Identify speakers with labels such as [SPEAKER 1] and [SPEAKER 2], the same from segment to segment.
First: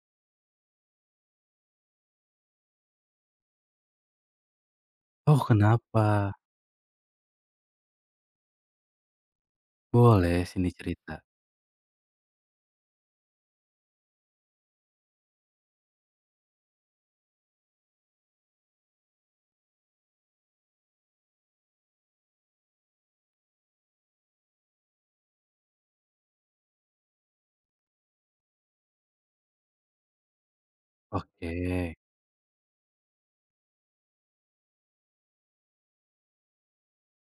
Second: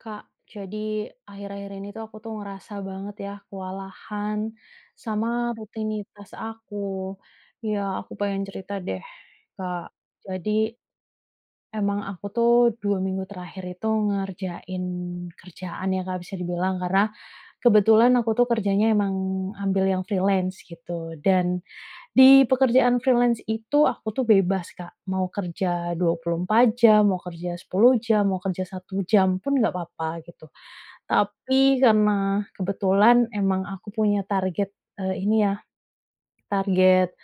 [SPEAKER 1] Kak, jadi akhir-akhir ini tuh aku tuh ngerasa banget ya kewalahan sama
[SPEAKER 2] Oh
[SPEAKER 1] rutinitas
[SPEAKER 2] kenapa?
[SPEAKER 1] aku. Ya, aku pengen cerita deh, Kak.
[SPEAKER 2] Boleh
[SPEAKER 1] Jadi
[SPEAKER 2] sini cerita?
[SPEAKER 1] emang aku tuh 2 minggu terakhir itu ngerjain kerjaan ya, Kak, bisa dibilang karena kebetulan aku tuh kerjanya emang ambil yang freelance gitu. Dan di pekerjaan freelance itu aku tuh bebas, Kak. Mau kerja 24 jam, mau kerja 10 jam, mau kerja 1 jam pun nggak apa-apa gitu.
[SPEAKER 2] Oke.
[SPEAKER 1] Tapi karena kebetulan emang aku punya target,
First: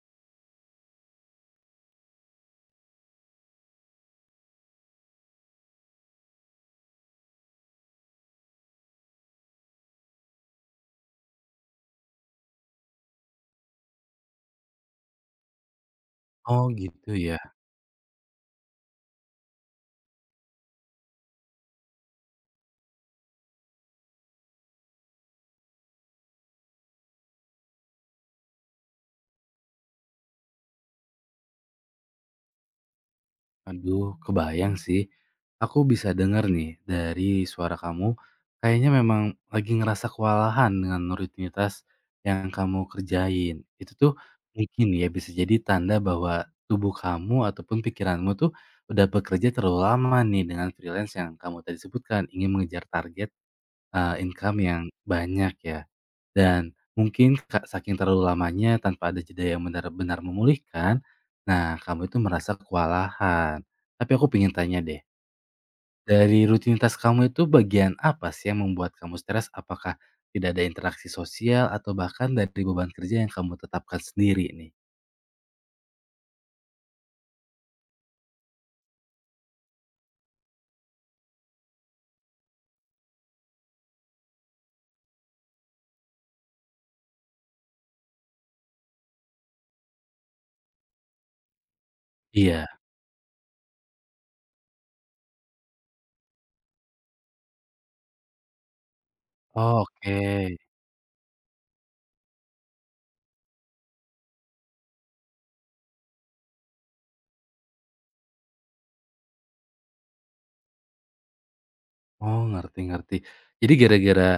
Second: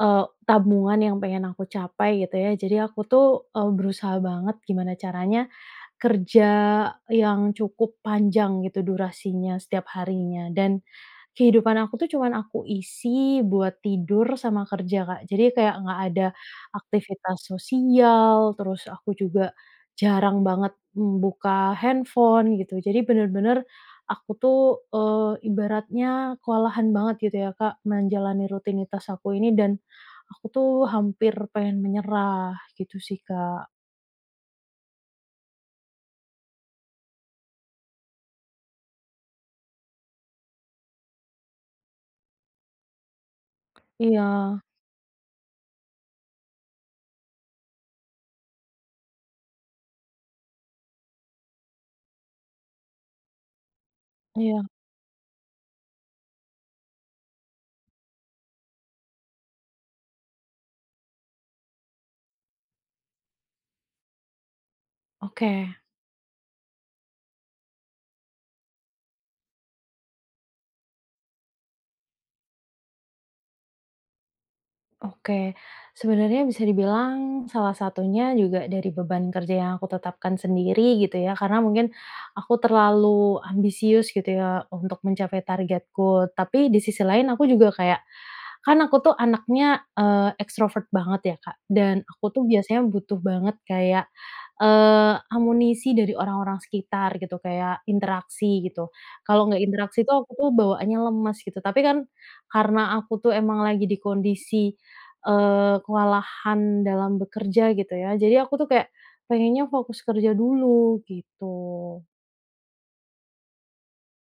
[SPEAKER 1] eee, tabungan yang pengen aku capai gitu ya. Jadi aku tuh, berusaha banget gimana caranya kerja yang cukup panjang gitu durasinya, setiap harinya, dan kehidupan aku tuh cuman aku isi buat tidur sama kerja, Kak. Jadi kayak nggak ada
[SPEAKER 2] Oh gitu ya?
[SPEAKER 1] aktivitas sosial, terus aku juga jarang banget, buka handphone gitu. Jadi bener-bener aku tuh, ibaratnya kewalahan banget gitu ya, Kak, menjalani rutinitas aku ini dan aku tuh hampir pengen menyerah gitu sih, Kak.
[SPEAKER 2] Aduh kebayang sih. Aku bisa denger nih dari suara kamu, kayaknya memang lagi ngerasa kewalahan dengan rutinitas yang kamu kerjain. Itu tuh
[SPEAKER 1] Iya,
[SPEAKER 2] mungkin ya bisa jadi tanda bahwa tubuh kamu ataupun pikiranmu tuh udah bekerja terlalu lama nih dengan freelance yang kamu tadi sebutkan, ingin mengejar target. Income
[SPEAKER 1] iya.
[SPEAKER 2] yang banyak ya, dan mungkin saking terlalu lamanya tanpa ada jeda yang benar-benar memulihkan, nah kamu itu merasa kewalahan. Tapi aku pengen tanya deh,
[SPEAKER 1] Oke.
[SPEAKER 2] dari rutinitas kamu itu bagian apa sih yang membuat kamu stres? Apakah tidak ada interaksi sosial atau bahkan dari beban kerja yang kamu tetapkan sendiri nih?
[SPEAKER 1] Oke, sebenarnya bisa dibilang salah satunya juga dari beban kerja yang aku tetapkan sendiri gitu ya, karena mungkin aku terlalu ambisius gitu ya untuk mencapai targetku. Tapi di sisi lain aku juga kayak, kan aku tuh anaknya, ekstrovert banget ya, Kak, dan aku tuh
[SPEAKER 2] Iya.
[SPEAKER 1] biasanya butuh banget kayak, amunisi dari orang-orang sekitar gitu, kayak interaksi gitu. Kalau nggak
[SPEAKER 2] Oh,
[SPEAKER 1] interaksi tuh aku tuh
[SPEAKER 2] oke.
[SPEAKER 1] bawaannya lemes gitu, tapi kan karena aku tuh emang lagi di kondisi kewalahan dalam bekerja gitu ya. Jadi aku tuh kayak pengennya fokus kerja dulu gitu.
[SPEAKER 2] Oh, ngerti ngerti. Jadi gara-gara,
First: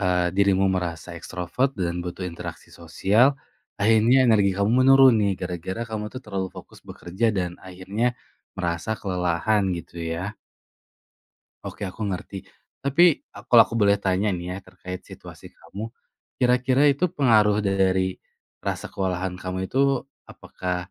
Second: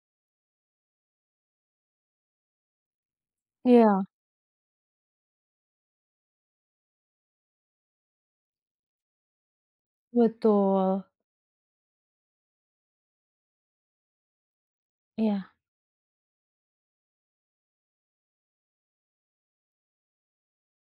[SPEAKER 2] dirimu merasa ekstrovert dan butuh interaksi sosial,
[SPEAKER 1] Iya.
[SPEAKER 2] akhirnya energi kamu menurun nih gara-gara kamu tuh terlalu fokus bekerja dan akhirnya merasa kelelahan gitu ya.
[SPEAKER 1] Betul,
[SPEAKER 2] Oke, aku ngerti. Tapi, kalau aku boleh tanya nih ya terkait situasi
[SPEAKER 1] iya.
[SPEAKER 2] kamu, kira-kira itu pengaruh dari rasa kewalahan kamu itu apakah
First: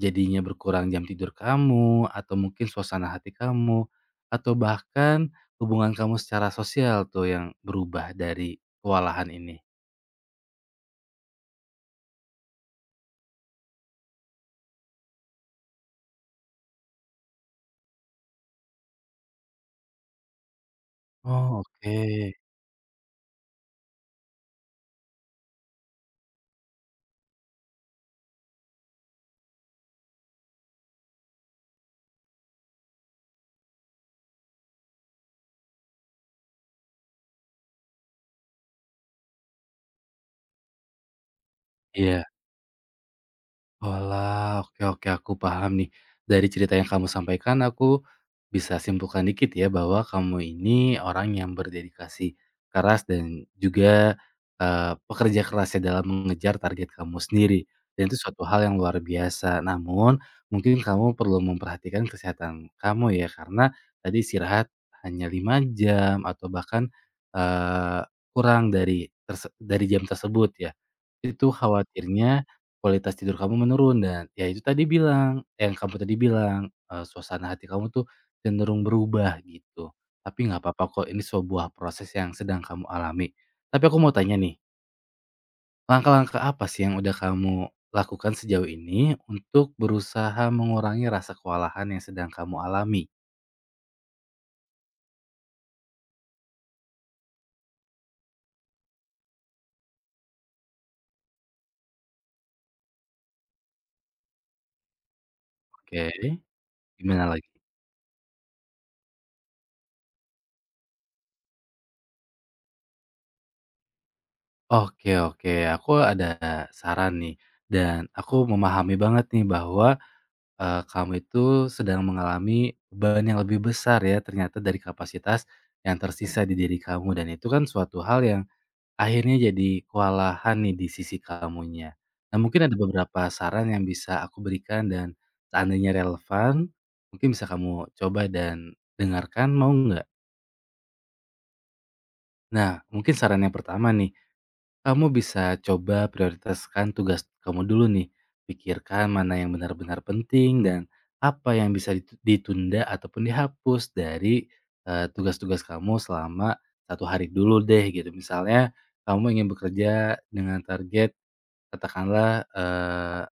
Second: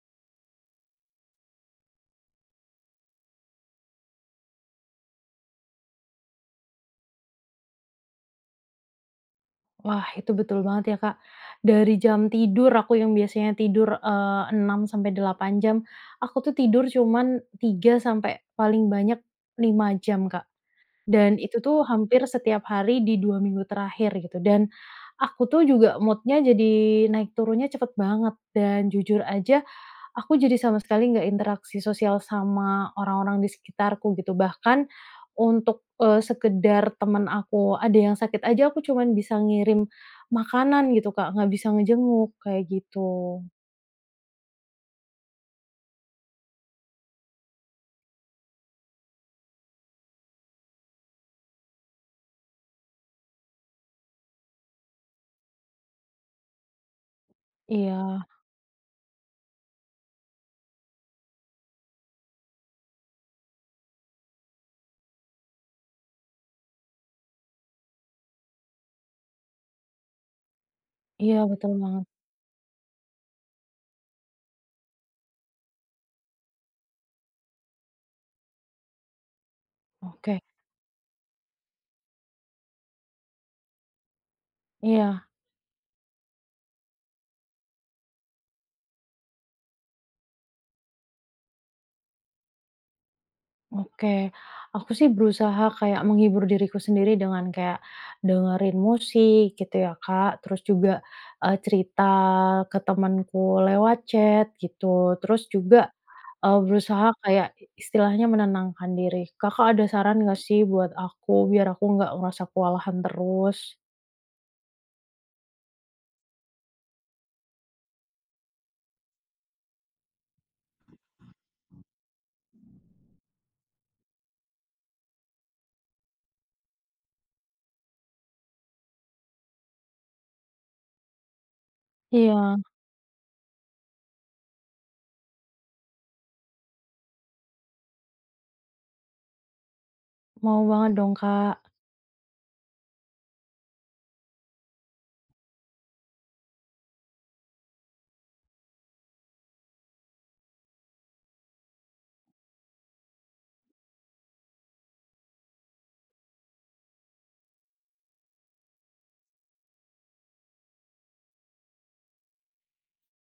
[SPEAKER 2] jadinya berkurang jam tidur kamu, atau mungkin suasana hati kamu, atau bahkan hubungan kamu secara sosial tuh yang berubah dari kewalahan ini?
[SPEAKER 1] Wah, itu betul banget ya, Kak. Dari jam tidur aku yang biasanya tidur, 6 sampai 8 jam, aku tuh tidur cuman 3 sampai paling banyak 5 jam, Kak. Dan itu
[SPEAKER 2] Oh,
[SPEAKER 1] tuh
[SPEAKER 2] oke.
[SPEAKER 1] hampir setiap hari di 2 minggu terakhir gitu. Dan aku tuh juga mood-nya jadi naik turunnya cepet banget dan jujur aja aku jadi sama sekali nggak interaksi sosial sama orang-orang di sekitarku gitu, bahkan untuk, sekedar teman aku ada yang sakit aja aku cuman bisa ngirim makanan gitu, Kak, nggak bisa
[SPEAKER 2] Iya.
[SPEAKER 1] ngejenguk kayak gitu.
[SPEAKER 2] Oalah, oke oke aku paham nih. Dari cerita yang kamu sampaikan aku bisa simpulkan dikit ya bahwa kamu ini orang yang berdedikasi keras dan juga, pekerja kerasnya dalam mengejar target kamu sendiri. Dan itu
[SPEAKER 1] Iya,
[SPEAKER 2] suatu hal yang luar biasa. Namun mungkin kamu perlu memperhatikan kesehatan kamu ya, karena tadi istirahat hanya 5 jam atau bahkan, eee, kurang dari dari jam tersebut ya.
[SPEAKER 1] iya,
[SPEAKER 2] Itu
[SPEAKER 1] betul banget.
[SPEAKER 2] khawatirnya kualitas tidur kamu menurun dan ya itu tadi bilang eh, yang kamu tadi bilang, suasana hati kamu tuh cenderung berubah gitu. Tapi
[SPEAKER 1] Oke,
[SPEAKER 2] nggak apa-apa kok, ini sebuah proses yang sedang kamu alami. Tapi aku mau tanya nih,
[SPEAKER 1] iya.
[SPEAKER 2] langkah-langkah apa sih yang udah kamu lakukan sejauh ini untuk berusaha mengurangi rasa kewalahan yang sedang kamu alami?
[SPEAKER 1] Oke, aku sih berusaha kayak menghibur diriku sendiri dengan kayak dengerin musik gitu ya, Kak, terus juga, cerita ke temanku lewat chat gitu, terus juga,
[SPEAKER 2] Oke,
[SPEAKER 1] berusaha
[SPEAKER 2] gimana
[SPEAKER 1] kayak
[SPEAKER 2] lagi?
[SPEAKER 1] istilahnya menenangkan diri. Kakak ada saran nggak sih buat aku biar aku nggak ngerasa kewalahan terus?
[SPEAKER 2] Oke oke, aku ada saran nih dan aku memahami banget nih bahwa kamu itu sedang mengalami beban yang lebih besar ya ternyata dari kapasitas yang tersisa di diri kamu dan itu kan suatu hal yang akhirnya jadi kewalahan nih di sisi kamunya. Nah
[SPEAKER 1] Iya,
[SPEAKER 2] mungkin ada beberapa saran yang bisa aku berikan dan seandainya relevan, mungkin bisa kamu coba dan dengarkan, mau nggak?
[SPEAKER 1] mau banget dong, Kak.
[SPEAKER 2] Nah mungkin saran yang pertama nih, kamu bisa coba prioritaskan tugas kamu dulu nih. Pikirkan mana yang benar-benar penting dan apa yang bisa ditunda ataupun dihapus dari tugas-tugas kamu selama satu hari dulu deh gitu. Misalnya kamu ingin bekerja dengan target katakanlah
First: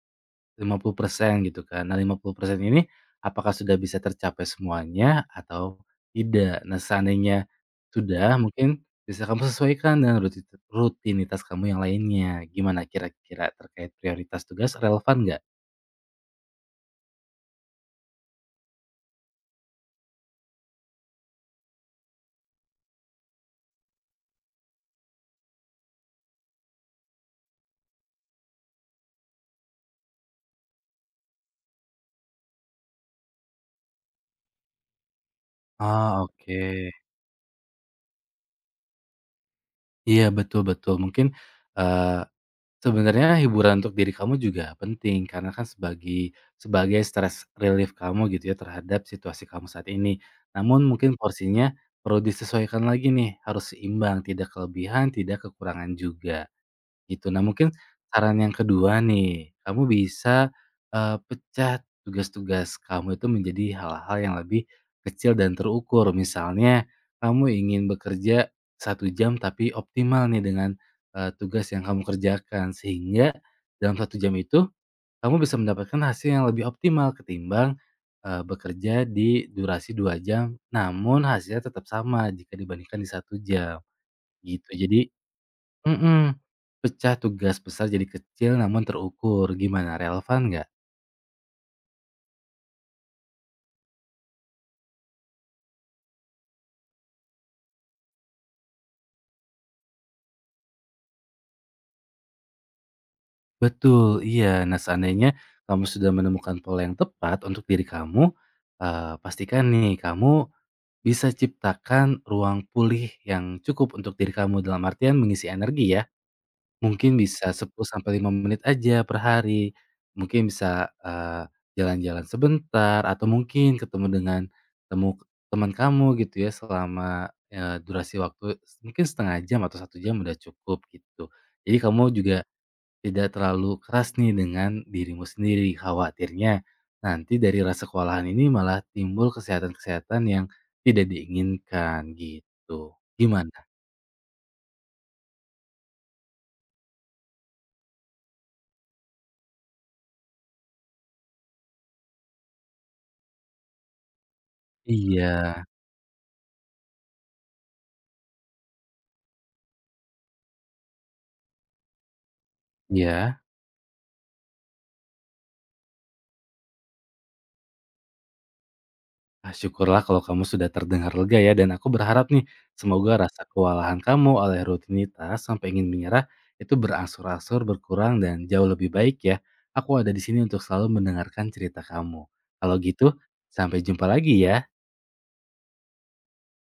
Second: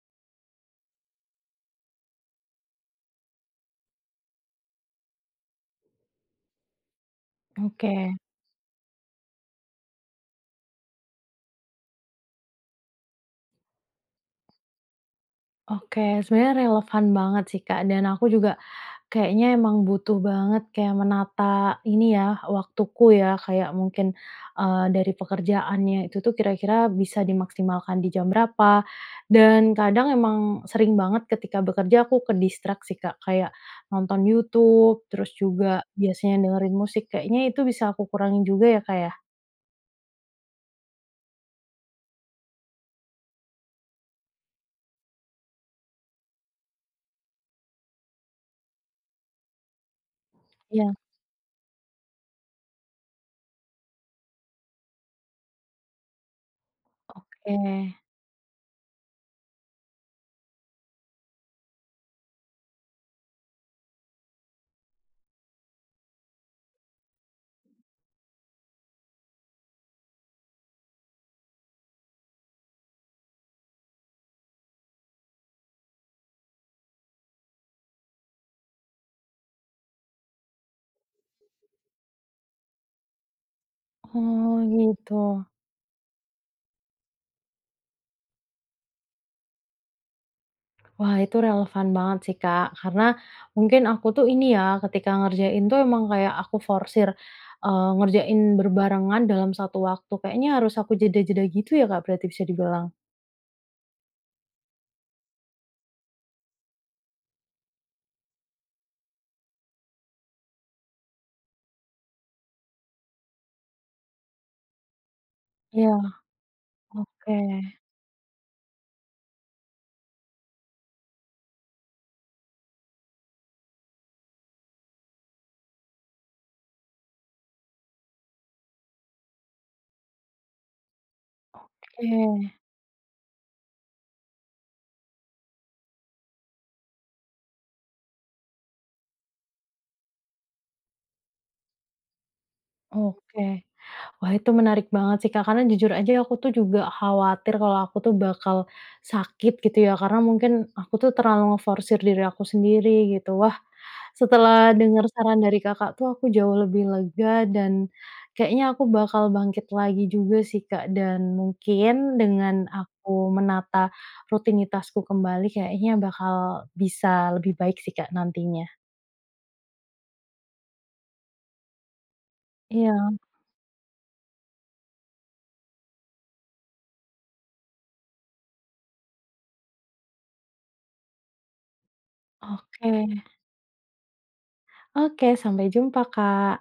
[SPEAKER 2] 50% gitu kan. Nah 50% ini apakah sudah bisa tercapai semuanya atau tidak? Nah seandainya
[SPEAKER 1] Oke,
[SPEAKER 2] sudah, mungkin bisa kamu sesuaikan dengan rutinitas kamu yang lainnya. Gimana kira-kira terkait prioritas tugas, relevan nggak?
[SPEAKER 1] oke, sebenarnya relevan banget sih, Kak, dan aku juga kayaknya emang butuh banget kayak menata ini ya, waktuku ya, kayak mungkin, dari pekerjaannya itu tuh kira-kira bisa dimaksimalkan di jam berapa, dan kadang emang sering banget ketika bekerja aku ke-distract, Kak, kayak nonton YouTube, terus juga
[SPEAKER 2] Ah,
[SPEAKER 1] biasanya
[SPEAKER 2] oke.
[SPEAKER 1] dengerin musik, kayaknya itu bisa aku kurangin juga ya, Kak, ya?
[SPEAKER 2] Iya betul betul mungkin. Sebenarnya hiburan untuk diri kamu juga penting karena kan sebagai sebagai stress relief kamu gitu ya terhadap situasi kamu saat ini. Namun
[SPEAKER 1] Iya,
[SPEAKER 2] mungkin porsinya perlu disesuaikan lagi nih, harus seimbang, tidak kelebihan, tidak kekurangan juga. Gitu. Nah, mungkin
[SPEAKER 1] oke.
[SPEAKER 2] saran yang kedua nih, kamu bisa, pecah tugas-tugas kamu itu menjadi hal-hal yang lebih kecil dan terukur. Misalnya, kamu ingin bekerja 1 jam tapi optimal nih dengan, tugas yang kamu kerjakan. Sehingga dalam 1 jam itu kamu bisa mendapatkan hasil yang lebih optimal ketimbang, bekerja di durasi 2 jam, namun hasilnya tetap sama jika dibandingkan di 1 jam,
[SPEAKER 1] Oh,
[SPEAKER 2] gitu. Jadi,
[SPEAKER 1] gitu.
[SPEAKER 2] Mhm. Pecah tugas besar jadi kecil namun terukur, gimana relevan nggak?
[SPEAKER 1] Wah, itu relevan banget sih, Kak. Karena mungkin aku tuh ini ya, ketika ngerjain tuh emang kayak aku forsir, ngerjain berbarengan dalam satu waktu. Kayaknya harus aku jeda-jeda gitu ya, Kak, berarti bisa dibilang?
[SPEAKER 2] Betul, iya. Nah, seandainya kamu sudah menemukan pola yang tepat untuk diri kamu, pastikan nih kamu bisa ciptakan ruang pulih yang cukup untuk diri kamu, dalam artian mengisi energi ya.
[SPEAKER 1] Iya,
[SPEAKER 2] Mungkin
[SPEAKER 1] oke,
[SPEAKER 2] bisa 10 sampai 5 menit aja per hari. Mungkin bisa, jalan-jalan sebentar atau mungkin ketemu dengan temu teman kamu gitu ya selama, durasi waktu mungkin setengah jam atau 1 jam udah cukup gitu. Jadi kamu juga
[SPEAKER 1] oke,
[SPEAKER 2] tidak terlalu keras nih dengan dirimu sendiri. Khawatirnya nanti dari rasa kewalahan ini malah timbul kesehatan-kesehatan yang tidak diinginkan gitu.
[SPEAKER 1] oke.
[SPEAKER 2] Gimana?
[SPEAKER 1] Wah, itu menarik banget sih, Kak, karena jujur aja aku tuh juga khawatir kalau aku tuh bakal sakit gitu ya, karena mungkin aku tuh terlalu ngeforsir diri aku sendiri gitu. Wah, setelah dengar
[SPEAKER 2] Iya,
[SPEAKER 1] saran dari Kakak tuh aku jauh lebih lega dan kayaknya aku bakal bangkit lagi juga sih, Kak, dan mungkin dengan aku
[SPEAKER 2] iya.
[SPEAKER 1] menata rutinitasku kembali kayaknya bakal bisa lebih baik sih, Kak, nantinya.
[SPEAKER 2] Ah, syukurlah kalau kamu sudah terdengar lega ya, dan aku berharap nih,
[SPEAKER 1] Iya,
[SPEAKER 2] semoga rasa kewalahan kamu oleh rutinitas sampai ingin menyerah itu berangsur-angsur berkurang dan jauh lebih baik ya. Aku ada di sini untuk selalu mendengarkan cerita kamu. Kalau gitu,
[SPEAKER 1] oke.
[SPEAKER 2] sampai jumpa lagi ya.
[SPEAKER 1] Oke, sampai jumpa, Kak.